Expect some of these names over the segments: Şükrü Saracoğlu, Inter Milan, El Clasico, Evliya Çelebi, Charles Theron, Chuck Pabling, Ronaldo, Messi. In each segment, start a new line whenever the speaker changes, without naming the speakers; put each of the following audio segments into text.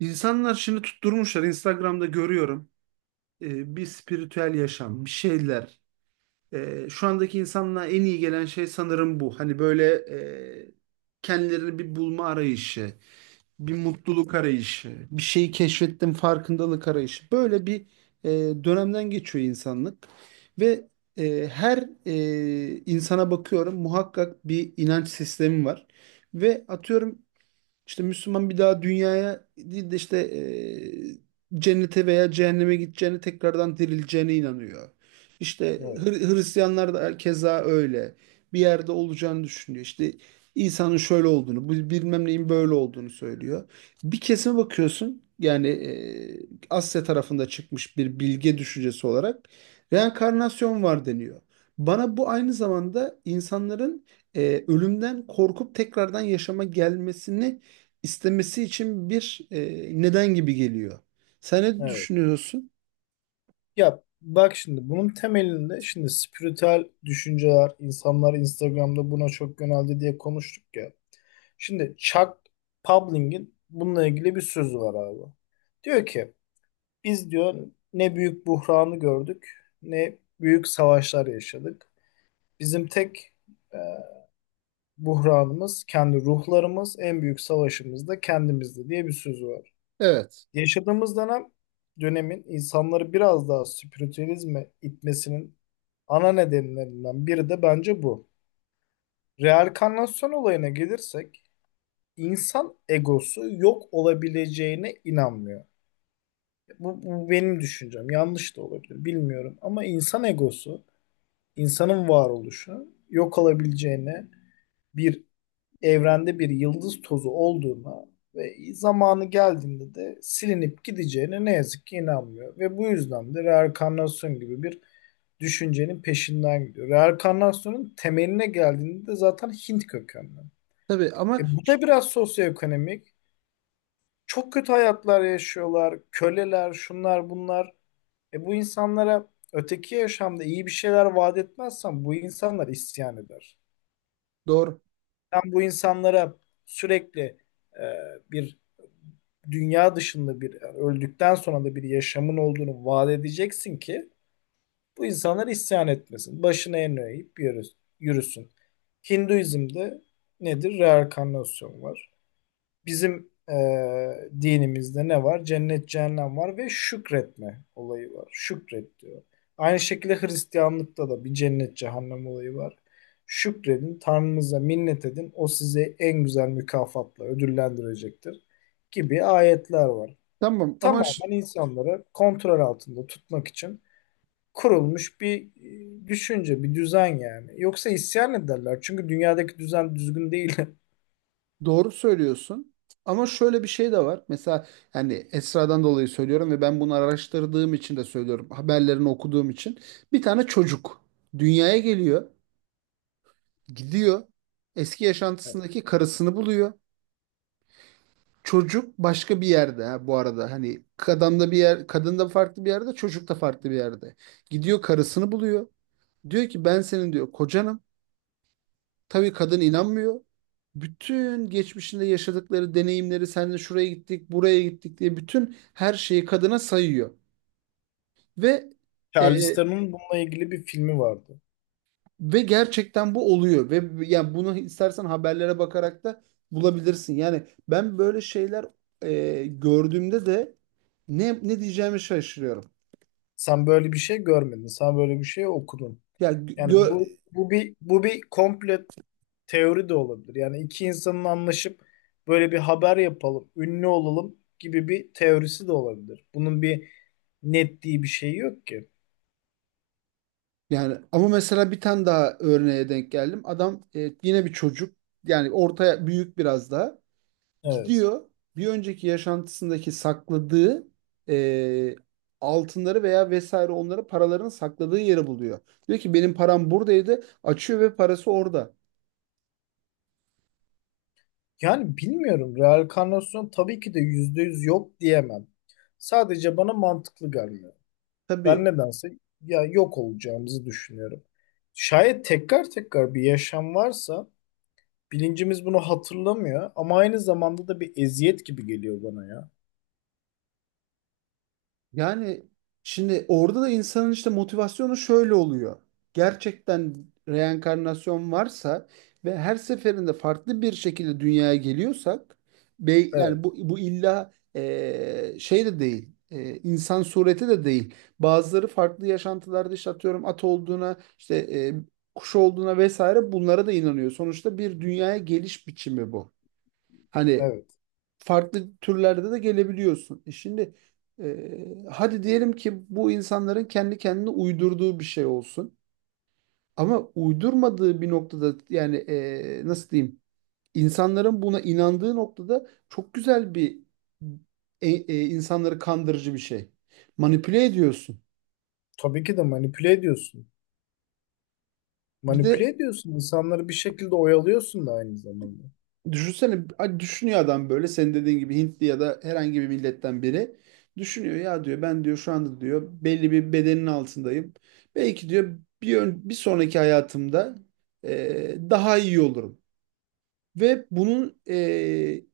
İnsanlar şimdi tutturmuşlar. Instagram'da görüyorum. Bir spiritüel yaşam, bir şeyler. Şu andaki insanlığa en iyi gelen şey sanırım bu. Hani böyle e, kendilerini bir bulma arayışı, bir mutluluk arayışı, bir şeyi keşfettim farkındalık arayışı. Böyle bir e, dönemden geçiyor insanlık. Ve her insana bakıyorum, muhakkak bir inanç sistemi var. Ve atıyorum işte Müslüman bir daha dünyaya değil de işte cennete veya cehenneme gideceğine tekrardan dirileceğine inanıyor. İşte
Evet,
Hristiyanlar da keza öyle. Bir yerde olacağını düşünüyor. İşte İsa'nın şöyle olduğunu, bu bilmem neyin böyle olduğunu söylüyor. Bir kesime bakıyorsun, yani Asya tarafında çıkmış bir bilge düşüncesi olarak reenkarnasyon var deniyor. Bana bu aynı zamanda insanların ölümden korkup tekrardan yaşama gelmesini istemesi için bir neden gibi geliyor. Sen ne
evet.
düşünüyorsun?
Ya bak şimdi bunun temelinde şimdi spiritüel düşünceler, insanlar Instagram'da buna çok yöneldi diye konuştuk ya. Şimdi Chuck Pabling'in bununla ilgili bir sözü var abi. Diyor ki biz diyor ne büyük buhranı gördük ne büyük savaşlar yaşadık. Bizim tek e, buhranımız kendi ruhlarımız, en büyük savaşımız da kendimizdi diye bir sözü var.
Evet.
Yaşadığımız dönem dönemin insanları biraz daha spiritüalizme itmesinin ana nedenlerinden biri de bence bu. Reenkarnasyon olayına gelirsek insan egosu yok olabileceğine inanmıyor. Bu benim düşüncem. Yanlış da olabilir bilmiyorum ama insan egosu, insanın varoluşu yok olabileceğine bir evrende bir yıldız tozu olduğuna ve zamanı geldiğinde de silinip gideceğine ne yazık ki inanmıyor. Ve bu yüzden de reenkarnasyon gibi bir düşüncenin peşinden gidiyor. Reenkarnasyonun temeline geldiğinde de zaten Hint kökenli.
Tabii ama
E bu
ş-
da biraz sosyoekonomik. Çok kötü hayatlar yaşıyorlar, köleler, şunlar bunlar. E bu insanlara öteki yaşamda iyi bir şeyler vaat etmezsen bu insanlar isyan eder.
doğru.
Sen bu insanlara sürekli e, bir dünya dışında bir yani öldükten sonra da bir yaşamın olduğunu vaat edeceksin ki bu insanlar isyan etmesin. Başına en eğip yürüsün. Hinduizm'de nedir? Reenkarnasyon var. Bizim dinimizde ne var? Cennet, cehennem var ve şükretme olayı var. Şükret diyor. Aynı şekilde Hristiyanlıkta da bir cennet, cehennem olayı var. Şükredin, Tanrınıza minnet edin. O sizi en güzel mükafatla ödüllendirecektir gibi ayetler var.
Tamam ama ş-
Tamamen insanları kontrol altında tutmak için kurulmuş bir düşünce, bir düzen yani. Yoksa isyan ederler. Çünkü dünyadaki düzen düzgün değil.
doğru söylüyorsun. Ama şöyle bir şey de var. Mesela yani Esra'dan dolayı söylüyorum ve ben bunu araştırdığım için de söylüyorum. Haberlerini okuduğum için. Bir tane çocuk dünyaya geliyor, gidiyor. Eski yaşantısındaki karısını buluyor. Çocuk başka bir yerde ha bu arada. Hani kadın da bir yer, kadın da farklı bir yerde, çocuk da farklı bir yerde. Gidiyor, karısını buluyor. Diyor ki ben senin diyor kocanım. Tabii kadın inanmıyor. Bütün geçmişinde yaşadıkları deneyimleri seninle şuraya gittik, buraya gittik diye bütün her şeyi kadına sayıyor. Ve
Charles
e,
Theron'un bununla ilgili bir filmi vardı.
ve gerçekten bu oluyor ve yani bunu istersen haberlere bakarak da bulabilirsin. Yani ben böyle şeyler gördüğümde de ne diyeceğimi şaşırıyorum.
Sen böyle bir şey görmedin. Sen böyle bir şey okudun.
Ya
Yani
gö
bu bir komple teori de olabilir. Yani iki insanın anlaşıp böyle bir haber yapalım, ünlü olalım gibi bir teorisi de olabilir. Bunun bir netliği bir şey yok ki.
Yani ama mesela bir tane daha örneğe denk geldim. Adam yine bir çocuk yani ortaya büyük biraz daha
Evet.
gidiyor, bir önceki yaşantısındaki sakladığı e, altınları veya vesaire onları paralarını sakladığı yeri buluyor. Diyor ki benim param buradaydı, açıyor ve parası orada.
Yani bilmiyorum. Reenkarnasyon tabii ki de %100 yok diyemem. Sadece bana mantıklı gelmiyor. Ben
Tabii.
nedense ya yok olacağımızı düşünüyorum. Şayet tekrar tekrar bir yaşam varsa bilincimiz bunu hatırlamıyor ama aynı zamanda da bir eziyet gibi geliyor bana ya.
Yani şimdi orada da insanın işte motivasyonu şöyle oluyor. Gerçekten reenkarnasyon varsa ve her seferinde farklı bir şekilde dünyaya geliyorsak, yani
Evet,
bu illa şey de değil. İnsan sureti de değil. Bazıları farklı yaşantılarda işte atıyorum at olduğuna, işte kuş olduğuna vesaire bunlara da inanıyor. Sonuçta bir dünyaya geliş biçimi bu. Hani
evet.
farklı türlerde de gelebiliyorsun. Şimdi hadi diyelim ki bu insanların kendi kendine uydurduğu bir şey olsun. Ama uydurmadığı bir noktada, yani nasıl diyeyim? İnsanların buna inandığı noktada çok güzel bir insanları kandırıcı bir şey. Manipüle ediyorsun.
Tabii ki de manipüle ediyorsun.
Bir
Manipüle
de
ediyorsun. İnsanları bir şekilde oyalıyorsun da aynı zamanda.
düşünsene, hani düşünüyor adam, böyle senin dediğin gibi Hintli ya da herhangi bir milletten biri düşünüyor ya, diyor ben diyor şu anda diyor belli bir bedenin altındayım. Belki diyor bir sonraki hayatımda daha iyi olurum ve bunun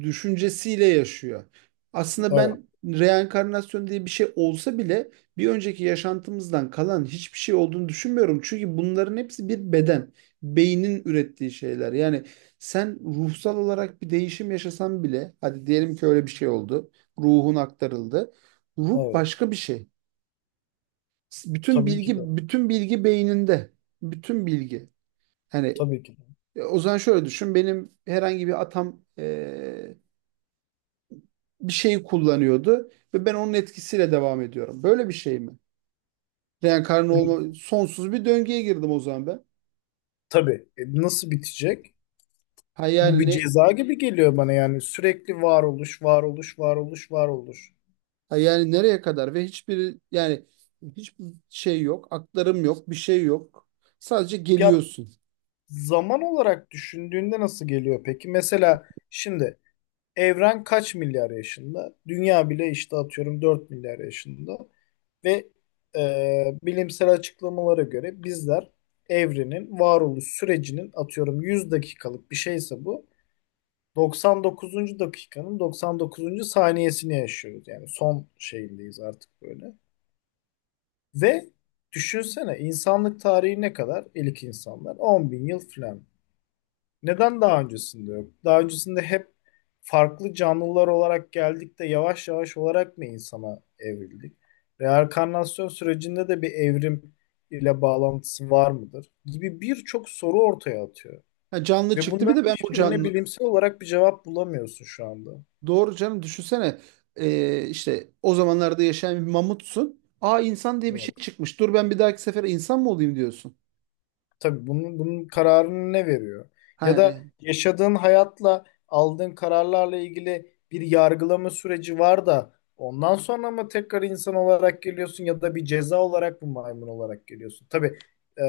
düşüncesiyle yaşıyor. Aslında
Evet,
ben reenkarnasyon diye bir şey olsa bile bir önceki yaşantımızdan kalan hiçbir şey olduğunu düşünmüyorum. Çünkü bunların hepsi bir beden, beynin ürettiği şeyler. Yani sen ruhsal olarak bir değişim yaşasan bile, hadi diyelim ki öyle bir şey oldu, ruhun aktarıldı. Ruh
evet.
başka bir şey. Bütün
Tabii ki de.
bilgi, bütün bilgi beyninde. Bütün bilgi. Yani
Tabii ki de.
O zaman şöyle düşün. Benim herhangi bir atam bir şeyi kullanıyordu ve ben onun etkisiyle devam ediyorum. Böyle bir şey mi? Reenkarnı
Bunu,
olma, sonsuz bir döngüye girdim o zaman ben.
tabii. E, nasıl bitecek?
Ha
Bu
yani
bir
ne
ceza gibi geliyor bana yani sürekli varoluş, varoluş, varoluş, varoluş.
ha yani nereye kadar, ve hiçbir şey yok, aktarım yok, bir şey yok. Sadece
Ya
geliyorsun.
zaman olarak düşündüğünde nasıl geliyor peki? Mesela şimdi evren kaç milyar yaşında? Dünya bile işte atıyorum 4 milyar yaşında. Ve bilimsel açıklamalara göre bizler evrenin varoluş sürecinin atıyorum 100 dakikalık bir şeyse bu 99. dakikanın 99. saniyesini yaşıyoruz. Yani son şeyindeyiz artık böyle. Ve düşünsene insanlık tarihi ne kadar? İlk insanlar 10 bin yıl falan. Neden daha öncesinde yok? Daha öncesinde hep farklı canlılar olarak geldik de yavaş yavaş olarak mı insana evrildik? Reenkarnasyon sürecinde de bir evrim ile bağlantısı var mıdır? Gibi birçok soru ortaya atıyor.
Ha, canlı
Ve
çıktı bir de
bunların
ben bu
hiçbirine
canlı
bilimsel olarak bir cevap bulamıyorsun şu anda.
Doğru canım, düşünsene. E, işte o zamanlarda yaşayan bir mamutsun. Aa, insan diye bir şey
Evet.
çıkmış. Dur ben bir dahaki sefere insan mı olayım diyorsun.
Tabii bunun kararını ne veriyor? Ya
Ha.
da yaşadığın hayatla aldığın kararlarla ilgili bir yargılama süreci var da ondan sonra mı tekrar insan olarak geliyorsun ya da bir ceza olarak mı maymun olarak geliyorsun? Tabii e,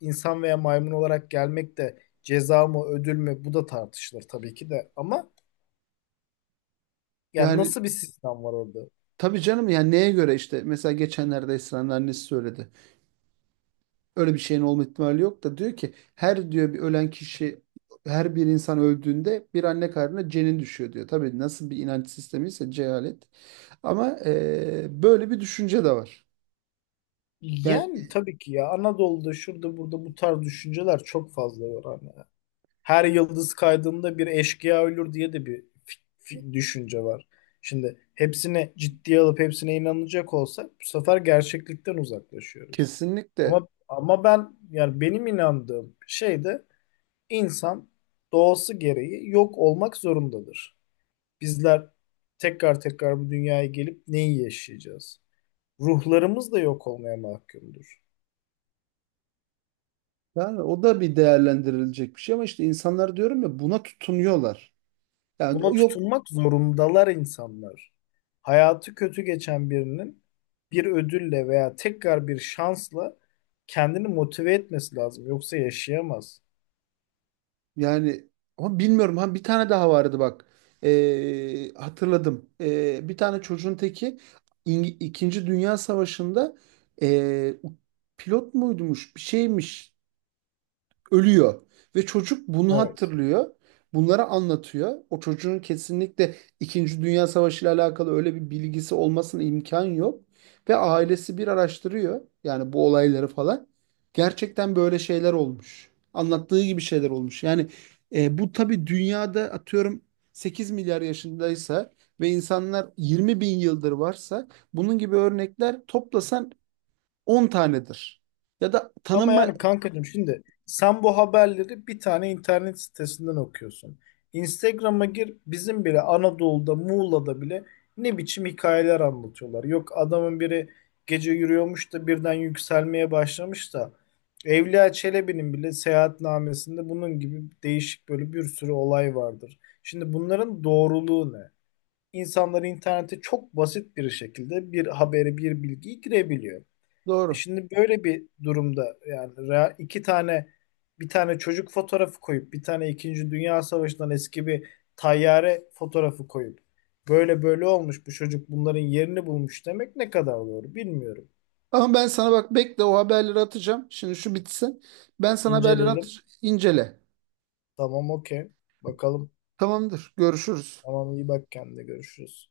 insan veya maymun olarak gelmek de ceza mı ödül mü bu da tartışılır tabii ki de ama yani
Yani
nasıl bir sistem var orada?
tabii canım, yani neye göre işte mesela geçenlerde Esra'nın annesi söyledi. Öyle bir şeyin olma ihtimali yok da diyor ki her diyor bir ölen kişi, her bir insan öldüğünde bir anne karnına cenin düşüyor diyor. Tabii nasıl bir inanç sistemiyse, cehalet. Ama böyle bir düşünce de var. Yani,
Yani tabii ki ya Anadolu'da şurada burada bu tarz düşünceler çok fazla var. Hani. Her yıldız kaydığında bir eşkıya ölür diye de bir düşünce var. Şimdi hepsini ciddiye alıp hepsine inanacak olsak bu sefer gerçeklikten uzaklaşıyoruz.
kesinlikle.
Ama ben yani benim inandığım şey de insan doğası gereği yok olmak zorundadır. Bizler tekrar tekrar bu dünyaya gelip neyi yaşayacağız? Ruhlarımız da yok olmaya mahkumdur.
Yani o da bir değerlendirilecek bir şey, ama işte insanlar diyorum ya buna tutunuyorlar. Yani o
Buna
yok
tutunmak zorundalar insanlar. Hayatı kötü geçen birinin bir ödülle veya tekrar bir şansla kendini motive etmesi lazım. Yoksa yaşayamaz.
Yani ama bilmiyorum. Ha, bir tane daha vardı bak. Hatırladım. Bir tane çocuğun teki İkinci Dünya Savaşı'nda ee, pilot muydumuş? Bir şeymiş, ölüyor. Ve çocuk bunu
Evet.
hatırlıyor. Bunları anlatıyor. O çocuğun kesinlikle İkinci Dünya Savaşı ile alakalı öyle bir bilgisi olmasına imkan yok. Ve ailesi bir araştırıyor, yani bu olayları falan. Gerçekten böyle şeyler olmuş. Anlattığı gibi şeyler olmuş. Yani bu tabii dünyada atıyorum 8 milyar yaşındaysa ve insanlar 20 bin yıldır varsa, bunun gibi örnekler toplasan 10 tanedir. Ya da
Ama
tanınma
yani kankacığım şimdi sen bu haberleri bir tane internet sitesinden okuyorsun. Instagram'a gir bizim bile Anadolu'da Muğla'da bile ne biçim hikayeler anlatıyorlar. Yok adamın biri gece yürüyormuş da birden yükselmeye başlamış da Evliya Çelebi'nin bile seyahatnamesinde bunun gibi değişik böyle bir sürü olay vardır. Şimdi bunların doğruluğu ne? İnsanlar internete çok basit bir şekilde bir haberi, bir bilgiyi girebiliyor. E
Doğru.
şimdi böyle bir durumda yani iki tane bir tane çocuk fotoğrafı koyup bir tane İkinci Dünya Savaşı'ndan eski bir tayyare fotoğrafı koyup böyle böyle olmuş bu çocuk bunların yerini bulmuş demek ne kadar doğru bilmiyorum.
Ama ben sana bak bekle, o haberleri atacağım. Şimdi şu bitsin. Ben sana haberleri
İnceleyelim.
atacağım. İncele.
Tamam okey. Bakalım.
Tamamdır. Görüşürüz.
Tamam iyi bak kendine görüşürüz.